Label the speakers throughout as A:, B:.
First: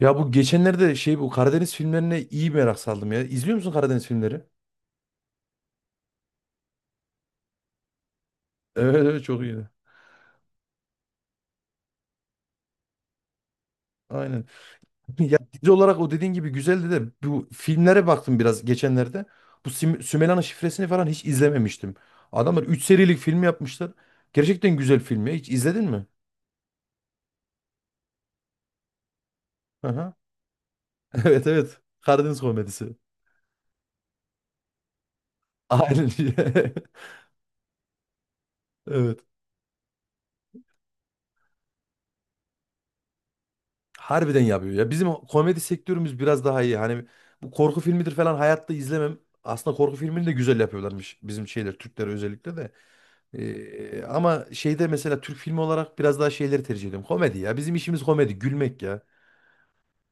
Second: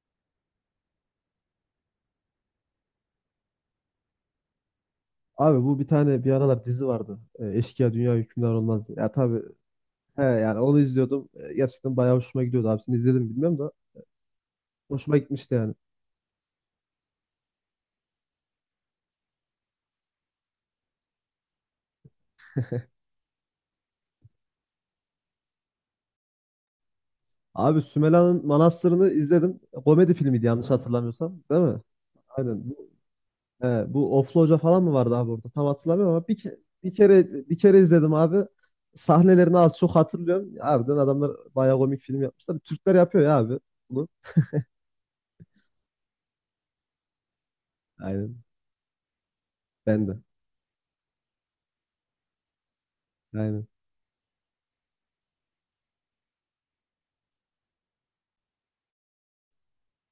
A: Ya bu geçenlerde bu Karadeniz filmlerine iyi merak saldım ya. İzliyor musun Karadeniz filmleri?
B: Abi bu bir tane bir aralar dizi vardı. Eşkıya Dünya Hükümdar Olmaz
A: Evet
B: diye. Ya
A: evet çok
B: tabii
A: iyiydi.
B: he, yani onu izliyordum. Gerçekten bayağı hoşuma gidiyordu, abisini izledim mi bilmiyorum da
A: Aynen.
B: hoşuma
A: Ya
B: gitmişti
A: dizi
B: yani.
A: olarak o dediğin gibi güzeldi de bu filmlere baktım biraz geçenlerde. Bu Sümeyla'nın şifresini falan hiç izlememiştim. Adamlar 3 serilik film yapmışlar. Gerçekten güzel film ya. Hiç izledin mi?
B: Abi Sümela'nın Manastırı'nı izledim.
A: Aha.
B: Komedi filmiydi yanlış hatırlamıyorsam,
A: Evet
B: değil
A: evet.
B: mi?
A: Karadeniz
B: Aynen. Bu,
A: komedisi.
B: he, bu Oflu Hoca falan mı vardı abi orada? Tam
A: Aynen.
B: hatırlamıyorum ama bir, ke- bir kere bir kere izledim abi.
A: Evet.
B: Sahnelerini az çok hatırlıyorum. Harbiden adamlar bayağı komik film yapmışlar. Türkler yapıyor ya abi bunu.
A: Harbiden yapıyor ya. Bizim komedi sektörümüz biraz daha iyi. Hani bu korku filmidir falan
B: Aynen.
A: hayatta izlemem. Aslında korku
B: Ben de.
A: filmini de güzel yapıyorlarmış bizim Türkler özellikle de.
B: Aynen.
A: Ama mesela Türk filmi olarak biraz daha tercih ediyorum. Komedi ya. Bizim işimiz komedi, gülmek ya.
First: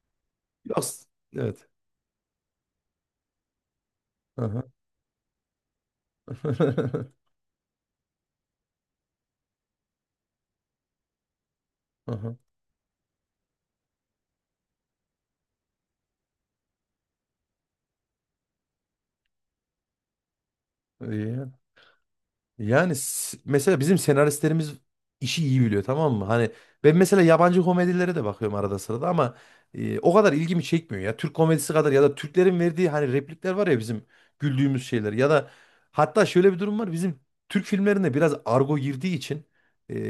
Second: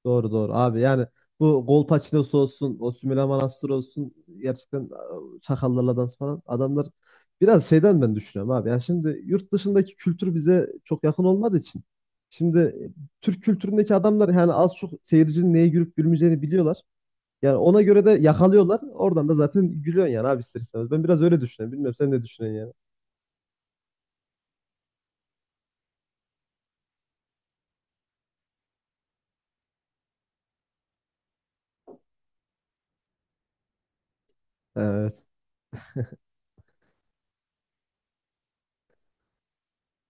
B: Doğru doğru abi,
A: Yok.
B: yani bu
A: Evet.
B: Golpaçinos olsun, o Sümela Manastır olsun,
A: Aha.
B: gerçekten Çakallarla dans falan adamlar biraz şeyden ben düşünüyorum abi. Yani şimdi yurt dışındaki kültür bize çok yakın olmadığı için
A: Aha.
B: şimdi Türk kültüründeki adamlar yani az çok seyircinin neye gülüp gülmeyeceğini biliyorlar. Yani ona göre de yakalıyorlar. Oradan da zaten gülüyorsun yani abi, ister istemez. Ben biraz öyle
A: İyi.
B: düşünüyorum. Bilmiyorum sen ne düşünüyorsun yani.
A: Mesela bizim senaristlerimiz işi iyi biliyor, tamam mı? Hani ben mesela yabancı komedilere de bakıyorum arada sırada ama o kadar ilgimi çekmiyor ya. Türk komedisi kadar ya da Türklerin verdiği hani replikler var ya bizim güldüğümüz şeyler
B: Evet.
A: ya da hatta şöyle bir durum var. Bizim Türk filmlerinde biraz argo girdiği için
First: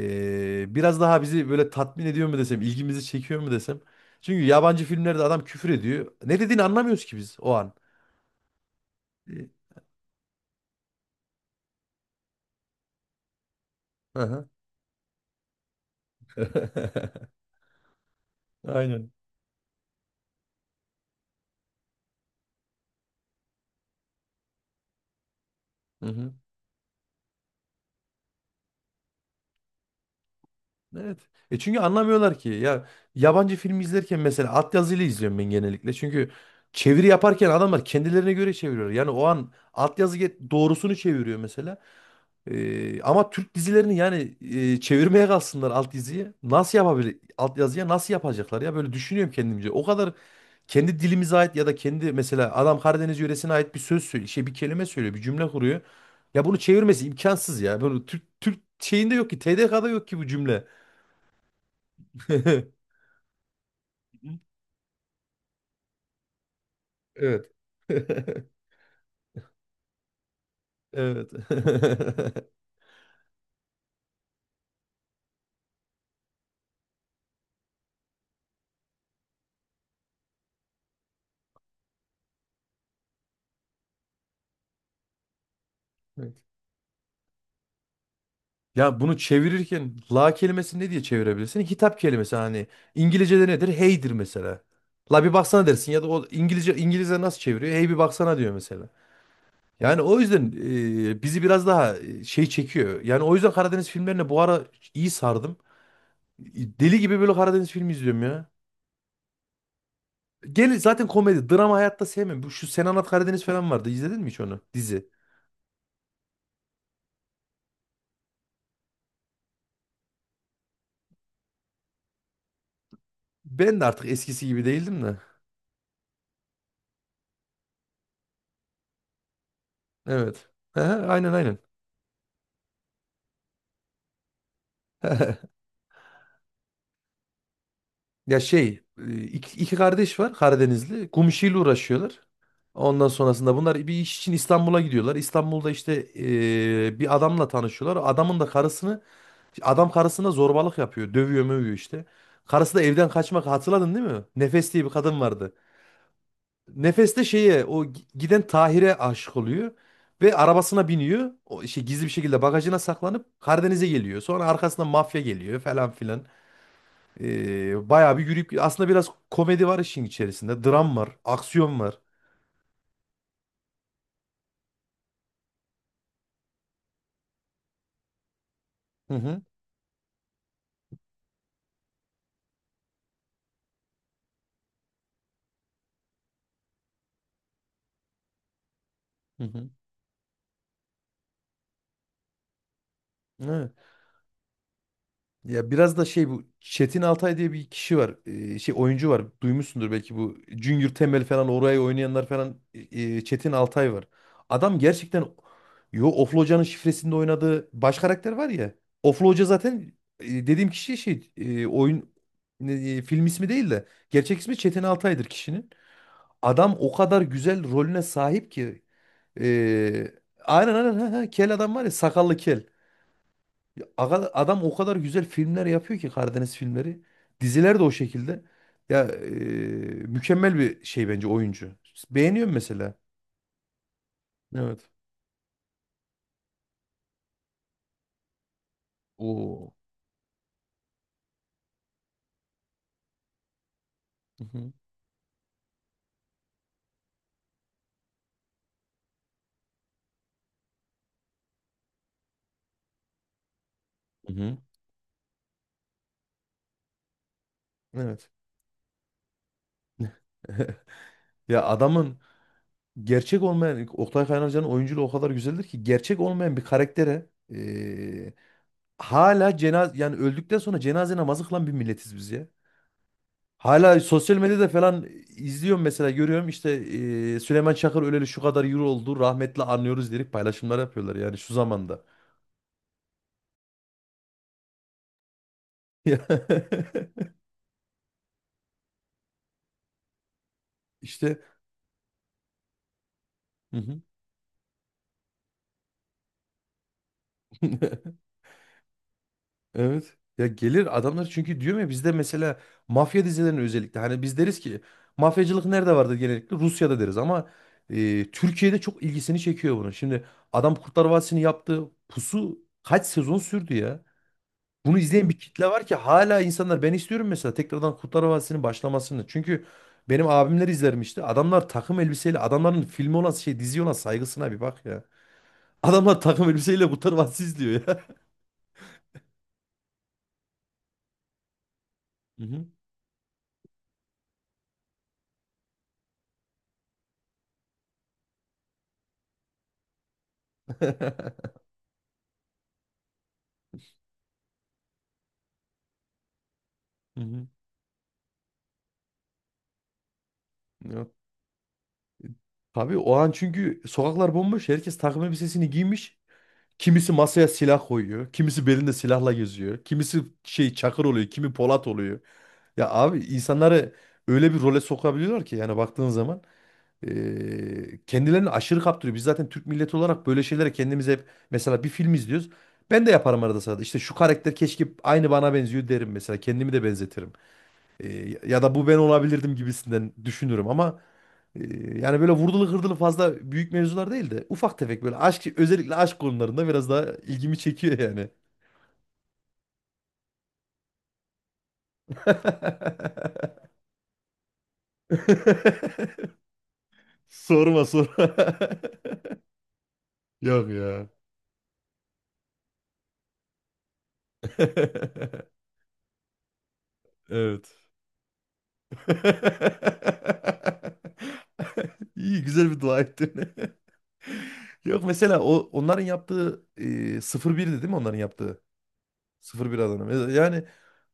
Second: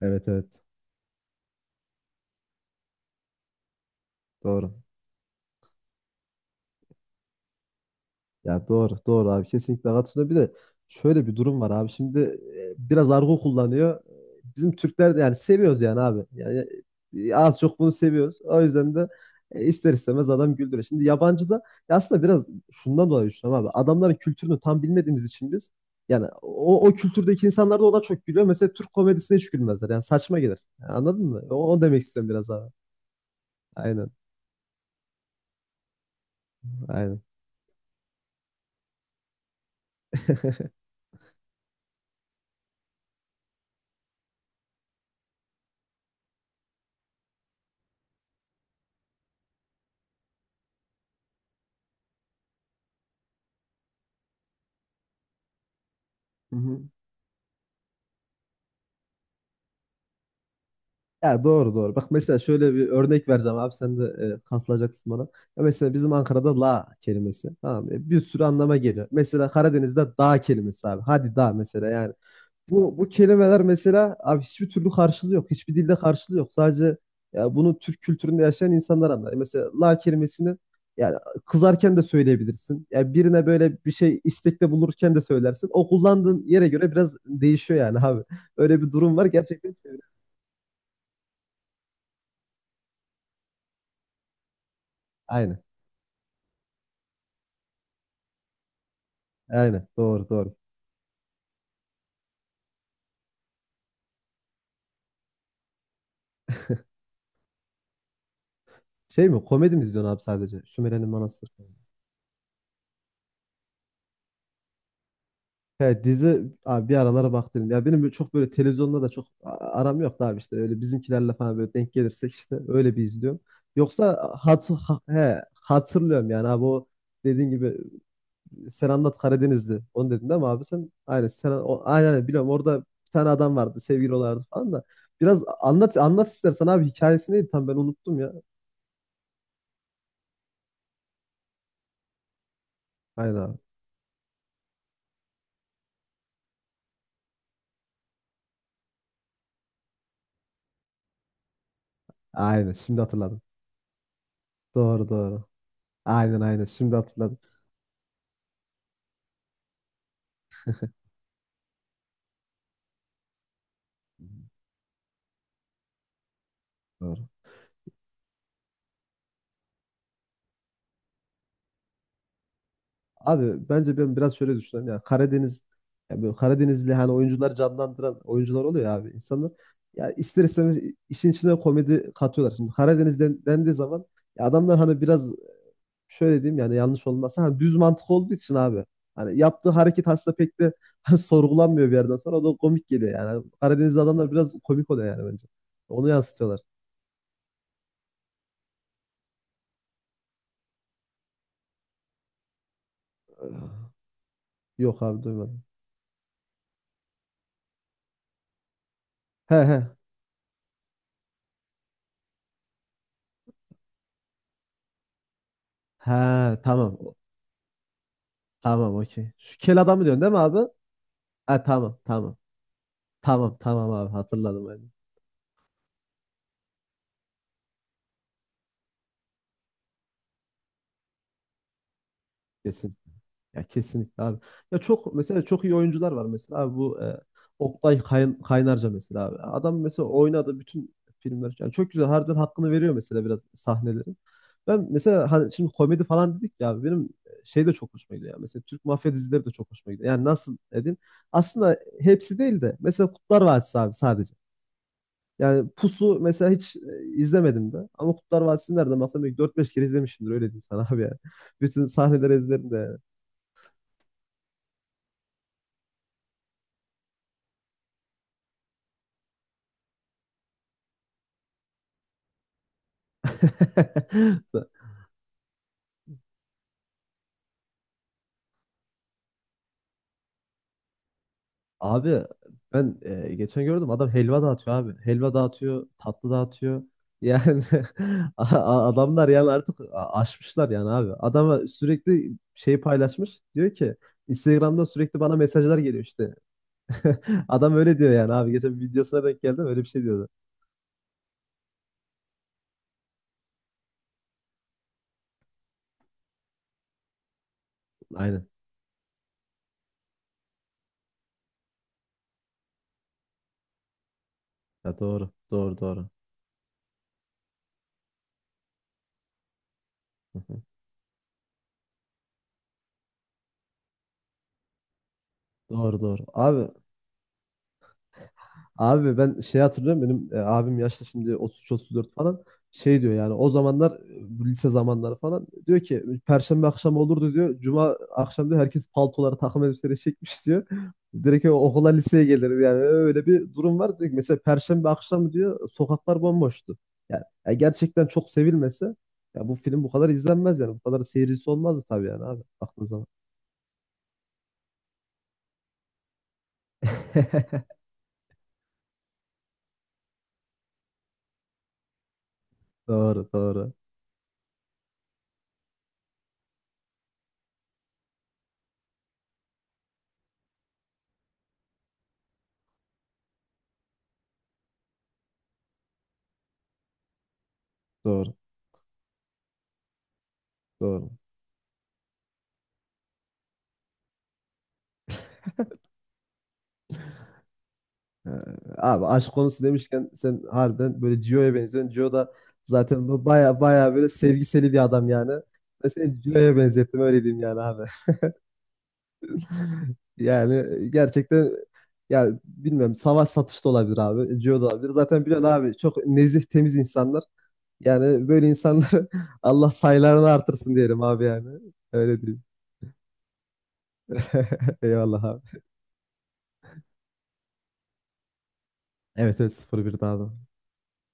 B: Evet evet.
A: biraz daha bizi böyle tatmin ediyor mu desem, ilgimizi çekiyor mu desem. Çünkü
B: Doğru.
A: yabancı filmlerde adam küfür ediyor. Ne dediğini anlamıyoruz ki biz o an.
B: Ya doğru, doğru abi,
A: E,
B: kesinlikle katılıyorum. Bir de şöyle bir durum var abi. Şimdi biraz argo kullanıyor.
A: Aha.
B: Bizim Türkler de yani seviyoruz yani abi. Yani az çok bunu seviyoruz. O yüzden de
A: Aynen.
B: ister istemez adam güldürüyor. Şimdi yabancı da ya aslında biraz şundan dolayı düşünüyorum abi. Adamların kültürünü tam bilmediğimiz için biz, yani o kültürdeki insanlar da ona çok gülüyor. Mesela Türk komedisine hiç gülmezler. Yani saçma gelir. Yani
A: Evet.
B: anladın mı?
A: E
B: O,
A: çünkü
B: o demek istiyorum
A: anlamıyorlar ki.
B: biraz abi.
A: Ya yabancı film
B: Aynen,
A: izlerken mesela altyazıyla izliyorum ben genellikle. Çünkü çeviri
B: aynen.
A: yaparken adamlar kendilerine göre çeviriyor. Yani o an doğrusunu çeviriyor mesela. Ama Türk dizilerini yani çevirmeye kalsınlar alt diziyi. Nasıl yapabilir? Altyazıya nasıl yapacaklar ya? Böyle düşünüyorum kendimce. O kadar kendi dilimize ait ya da kendi mesela adam Karadeniz yöresine ait bir söz söylüyor, bir kelime söylüyor, bir cümle kuruyor. Ya bunu çevirmesi imkansız ya. Bunu Türk şeyinde yok ki, TDK'da yok ki bu cümle.
B: Ya doğru doğru. Bak mesela şöyle bir örnek vereceğim abi, sen de katılacaksın bana. Ya mesela bizim Ankara'da la kelimesi
A: Evet.
B: tamam mı? Bir sürü anlama geliyor. Mesela Karadeniz'de dağ kelimesi abi.
A: Evet.
B: Hadi dağ mesela yani. Bu kelimeler mesela abi, hiçbir türlü karşılığı yok. Hiçbir dilde karşılığı yok. Sadece ya bunu Türk kültüründe yaşayan insanlar anlar. Mesela la kelimesini yani kızarken de söyleyebilirsin. Ya birine böyle bir şey istekte bulurken de söylersin. O
A: Evet.
B: kullandığın yere göre biraz değişiyor yani abi. Öyle bir
A: Ya bunu
B: durum var gerçekten.
A: çevirirken la kelimesini ne diye çevirebilirsin? Hitap kelimesi hani İngilizce'de nedir? Hey'dir mesela. La bir
B: Aynen.
A: baksana dersin ya da o İngilizce nasıl çeviriyor? Hey bir baksana diyor mesela.
B: Aynen.
A: Yani o
B: Doğru
A: yüzden
B: doğru.
A: bizi biraz daha çekiyor. Yani o yüzden Karadeniz filmlerine bu ara iyi sardım. Deli gibi böyle Karadeniz filmi izliyorum ya.
B: Şey mi? Komedi mi izliyorsun abi sadece?
A: Gel zaten
B: Sümelenin
A: komedi,
B: Manastırı falan.
A: drama hayatta sevmem. Şu Sen Anlat Karadeniz falan vardı. İzledin mi hiç onu? Dizi.
B: He, dizi abi, bir aralara bak dedim. Ya benim böyle çok böyle televizyonda da çok aram yok da abi, işte öyle bizimkilerle falan böyle denk gelirsek işte öyle bir izliyorum.
A: Ben de artık
B: Yoksa
A: eskisi gibi
B: hat ha-
A: değildim de.
B: he, hatırlıyorum yani abi, o dediğin gibi sen anlat Karadenizli. Onu dedin değil mi
A: Evet.
B: abi
A: Hı
B: sen?
A: hı,
B: Aynen
A: aynen
B: sen
A: aynen.
B: o, aynen aynen, biliyorum orada bir tane adam vardı, sevgili olardı falan da. Biraz anlat anlat istersen abi, hikayesi neydi tam ben unuttum ya.
A: Ya iki kardeş var Karadenizli. Kum işiyle uğraşıyorlar. Ondan
B: Aynen
A: sonrasında
B: abi.
A: bunlar bir iş için İstanbul'a gidiyorlar. İstanbul'da işte bir adamla tanışıyorlar. Adamın da karısını Adam karısına zorbalık yapıyor. Dövüyor mövüyor işte.
B: Aynen
A: Karısı da
B: şimdi
A: evden
B: hatırladım.
A: kaçmak, hatırladın değil mi? Nefes diye bir
B: Doğru
A: kadın
B: doğru.
A: vardı.
B: Aynen aynen. Şimdi
A: Nefeste
B: hatırladım.
A: şeye o giden Tahir'e aşık oluyor ve arabasına biniyor. O şey Gizli bir şekilde bagajına saklanıp Karadeniz'e geliyor. Sonra arkasından mafya geliyor falan filan.
B: Doğru.
A: Bayağı bir yürüyüp aslında biraz komedi var işin içerisinde. Dram var, aksiyon var.
B: Abi bence ben biraz şöyle düşünüyorum ya, Karadeniz, ya böyle Karadenizli hani oyuncular, canlandıran oyuncular oluyor ya abi,
A: Hı hı.
B: insanlar ya ister istemez işin içine komedi katıyorlar. Şimdi Karadeniz'den dendiği zaman ya adamlar hani biraz şöyle diyeyim yani, yanlış olmazsa, hani düz mantık olduğu için abi, hani
A: Hı
B: yaptığı
A: hı.
B: hareket aslında pek de sorgulanmıyor, bir yerden sonra o da komik geliyor yani. Hani
A: Evet.
B: Karadenizli adamlar biraz komik oluyor yani, bence.
A: Ya biraz da
B: Onu
A: bu
B: yansıtıyorlar.
A: Çetin Altay diye bir kişi var. Oyuncu var. Duymuşsundur belki bu Junior Temel falan oraya oynayanlar falan Çetin Altay var. Adam
B: Yok abi,
A: gerçekten,
B: duymadım.
A: Oflu Hoca'nın şifresinde oynadığı baş karakter var ya. Oflu Hoca
B: He he.
A: zaten dediğim kişi, film ismi değil de gerçek ismi Çetin Altay'dır kişinin.
B: He
A: Adam o
B: tamam.
A: kadar güzel rolüne sahip ki,
B: Tamam okey. Şu kel adamı
A: e,
B: diyorsun değil mi abi?
A: aynen aynen, ha, ha, kel
B: Ha,
A: adam var ya,
B: tamam
A: sakallı
B: tamam.
A: kel.
B: Tamam tamam abi,
A: Adam
B: hatırladım
A: o
B: yani.
A: kadar güzel filmler yapıyor ki Karadeniz filmleri. Diziler de o şekilde. Ya e, Mükemmel bir şey bence oyuncu. Beğeniyorum mesela.
B: Kesin. Ya kesinlikle abi. Ya
A: Evet.
B: çok mesela, çok iyi oyuncular var mesela abi, bu Oktay Kaynarca mesela abi.
A: Oo.
B: Adam mesela oynadı bütün filmler. Yani çok güzel, harbiden hakkını veriyor mesela, biraz sahnelerin.
A: Mhm.
B: Ben mesela hani şimdi komedi falan dedik ya, benim şey de çok hoşuma gidiyor ya. Mesela Türk mafya dizileri de çok hoşuma gidiyor. Yani nasıl dedim? Aslında hepsi değil de mesela Kurtlar Vadisi abi
A: Hı
B: sadece.
A: hı. Hı.
B: Yani Pusu mesela hiç izlemedim de. Ama
A: Evet.
B: Kurtlar Vadisi'ni nereden baksam belki dört beş kere izlemişimdir, öyle diyeyim sana abi yani.
A: Ya
B: Bütün
A: adamın
B: sahneleri ezberim de yani.
A: gerçek olmayan Oktay Kaynarca'nın oyunculuğu o kadar güzeldir ki gerçek olmayan bir karaktere, e, hala yani öldükten sonra cenaze namazı kılan bir milletiz biz ya. Hala sosyal medyada falan izliyorum mesela, görüyorum işte Süleyman Çakır öleli şu kadar euro oldu rahmetli, anlıyoruz diyerek paylaşımlar yapıyorlar yani şu zamanda.
B: Abi ben geçen gördüm, adam helva dağıtıyor abi. Helva dağıtıyor, tatlı dağıtıyor. Yani adamlar yani artık aşmışlar yani abi.
A: İşte
B: Adama sürekli şey paylaşmış. Diyor
A: hı
B: ki
A: hı.
B: Instagram'da sürekli bana mesajlar geliyor işte. Adam öyle diyor yani abi. Geçen bir videosuna denk geldim, öyle bir şey
A: Evet,
B: diyordu.
A: ya gelir adamlar çünkü diyorum ya, bizde mesela mafya dizilerinin özellikle, hani biz deriz ki mafyacılık nerede vardır, genellikle Rusya'da deriz ama
B: Aynen.
A: Türkiye'de çok ilgisini çekiyor bunu. Şimdi adam Kurtlar Vadisi'ni yaptı, pusu kaç sezon sürdü ya.
B: Ya
A: Bunu izleyen
B: doğru.
A: bir kitle
B: Doğru
A: var ki
B: doğru.
A: hala, insanlar ben istiyorum mesela tekrardan Kurtlar Vadisi'nin başlamasını. Çünkü benim abimler izlermişti. Adamlar takım elbiseyle, adamların filmi olan şey dizi olan saygısına bir bak ya.
B: Doğru
A: Adamlar
B: doğru.
A: takım
B: Abi
A: elbiseyle Kurtlar Vadisi izliyor ya.
B: abi ben şey hatırlıyorum, benim abim yaşta şimdi 33-34
A: Hı
B: falan,
A: hı.
B: şey diyor yani o zamanlar bu lise zamanları falan, diyor ki Perşembe akşamı olurdu diyor. Cuma akşam diyor, herkes paltoları takım elbiseleri çekmiş diyor. Direkt okula, liseye gelirdi yani, öyle bir durum var. Diyor ki, mesela Perşembe akşamı diyor sokaklar bomboştu.
A: Hı
B: Yani,
A: hı.
B: gerçekten çok sevilmese ya bu film bu kadar izlenmez yani, bu kadar
A: Ya,
B: seyircisi olmazdı tabii yani abi, baktığın
A: tabii
B: zaman.
A: o an çünkü sokaklar bomboş. Herkes takım elbisesini giymiş. Kimisi masaya silah koyuyor. Kimisi belinde silahla geziyor. Kimisi Çakır oluyor. Kimi Polat oluyor. Ya abi,
B: Doğru doğru
A: insanları öyle bir role sokabiliyorlar ki yani baktığın zaman. Kendilerini aşırı kaptırıyor. Biz zaten Türk milleti olarak böyle şeylere kendimiz hep, mesela bir film izliyoruz. Ben de yaparım arada sırada. İşte şu karakter keşke, aynı bana benziyor derim mesela. Kendimi de benzetirim.
B: doğru
A: Ya da bu ben olabilirdim gibisinden düşünürüm ama
B: doğru.
A: yani böyle vurdulu kırdılı fazla büyük mevzular değil de ufak tefek böyle aşk, özellikle aşk konularında biraz daha ilgimi çekiyor yani.
B: Ee, Abi aşk konusu demişken sen harbiden böyle Gio'ya benziyorsun. Gio da zaten bu baya baya böyle sevgiseli bir adam yani. Ben seni Gio'ya benzettim, öyle diyeyim yani abi.
A: Sorma sorma.
B: Yani
A: Yok ya.
B: gerçekten, yani bilmiyorum, savaş satış da olabilir abi. Gio da olabilir. Zaten biliyorsun abi, çok nezih temiz insanlar.
A: Evet.
B: Yani böyle insanları Allah sayılarını artırsın diyelim abi yani. Öyle
A: İyi,
B: diyeyim.
A: güzel bir dua ettin. Yok,
B: Eyvallah
A: mesela o
B: abi.
A: onların yaptığı, 0-1'di değil mi onların yaptığı?
B: Evet evet,
A: Sıfır bir Adana.
B: 0-1'di
A: Mesela.
B: abi.
A: Yani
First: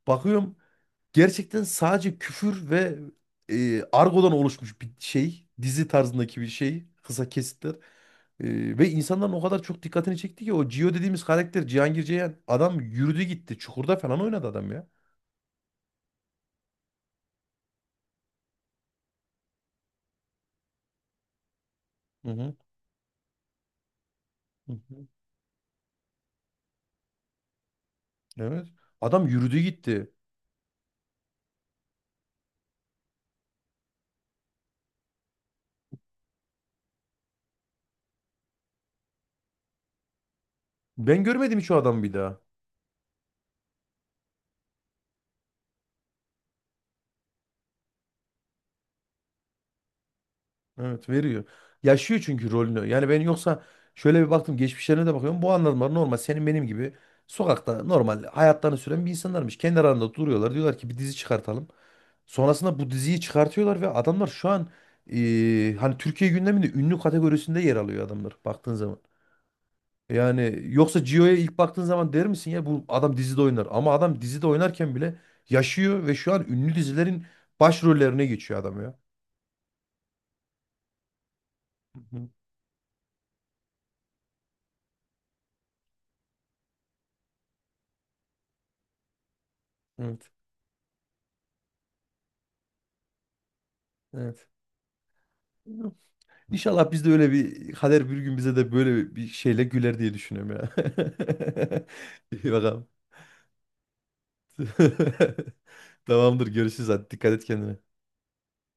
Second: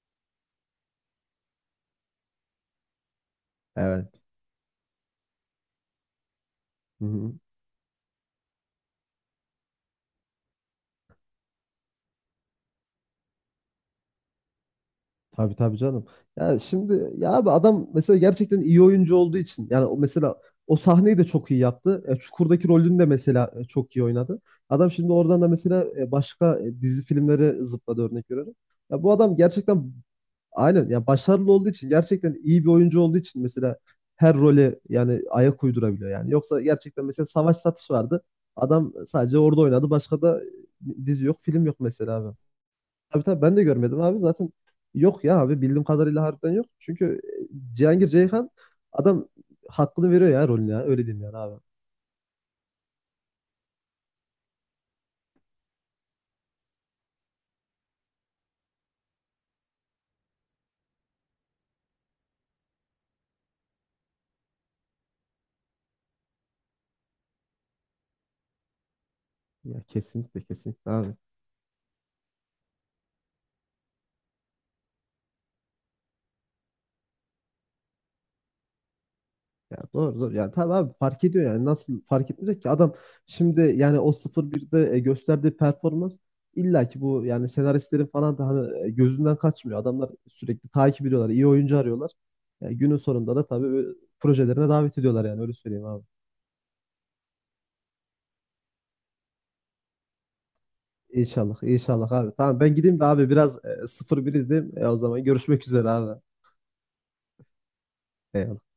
A: bakıyorum gerçekten sadece küfür ve
B: Evet.
A: argodan oluşmuş bir şey. Dizi tarzındaki bir şey.
B: Hı
A: Kısa
B: hı.
A: kesitler. Ve insanların o kadar çok dikkatini çekti ki o Gio dediğimiz karakter Cihangir Ceyhan, adam yürüdü gitti. Çukurda falan oynadı adam ya.
B: Tabii tabii canım. Ya şimdi ya abi, adam mesela gerçekten iyi oyuncu olduğu için, yani o mesela o sahneyi de çok iyi yaptı.
A: Hı hı.
B: Çukur'daki rolünü de mesela çok iyi oynadı.
A: Hı
B: Adam
A: hı.
B: şimdi oradan da mesela başka dizi filmleri zıpladı, örnek veriyorum.
A: Evet.
B: Ya bu
A: Adam
B: adam
A: yürüdü
B: gerçekten,
A: gitti.
B: aynen ya, başarılı olduğu için, gerçekten iyi bir oyuncu olduğu için mesela her role yani ayak uydurabiliyor yani. Yoksa gerçekten mesela Savaş Satış vardı. Adam sadece orada oynadı. Başka da
A: Ben
B: dizi yok,
A: görmedim
B: film
A: hiç o
B: yok
A: adamı
B: mesela
A: bir
B: abi.
A: daha.
B: Tabii tabii ben de görmedim abi. Zaten yok ya abi, bildiğim kadarıyla harbiden yok. Çünkü Cihangir Ceyhan adam hakkını veriyor ya rolüne ya. Öyle
A: Evet
B: diyeyim yani
A: veriyor.
B: abi.
A: Yaşıyor çünkü rolünü. Yani ben yoksa şöyle bir baktım, geçmişlerine de bakıyorum. Bu adamlar normal senin benim gibi sokakta normal hayatlarını süren bir insanlarmış. Kendi aralarında duruyorlar. Diyorlar ki bir dizi çıkartalım. Sonrasında bu diziyi çıkartıyorlar ve adamlar şu an hani Türkiye gündeminde ünlü kategorisinde yer alıyor adamlar baktığın zaman. Yani
B: Kesinlikle
A: yoksa
B: abi.
A: Gio'ya ilk baktığın zaman der misin ya bu adam dizide oynar. Ama adam dizide oynarken bile yaşıyor ve şu an ünlü dizilerin başrollerine geçiyor adam
B: Ya doğru doğru. Yani tabii abi, fark ediyor yani. Nasıl fark
A: ya.
B: etmeyecek ki? Adam şimdi yani o sıfır birde gösterdiği performans illa ki bu yani senaristlerin falan da hani gözünden kaçmıyor. Adamlar
A: Evet.
B: sürekli takip ediyorlar, iyi oyuncu arıyorlar. Yani günün sonunda da tabii böyle
A: Evet.
B: projelerine davet ediyorlar yani, öyle söyleyeyim abi.
A: İnşallah biz de, öyle bir kader bir gün bize de böyle bir şeyle güler diye düşünüyorum ya.
B: İnşallah, inşallah abi.
A: İyi
B: Tamam ben
A: bakalım.
B: gideyim de abi, biraz 0-1 izleyeyim. O zaman görüşmek üzere abi.
A: Tamamdır, görüşürüz, hadi dikkat et kendine.
B: E,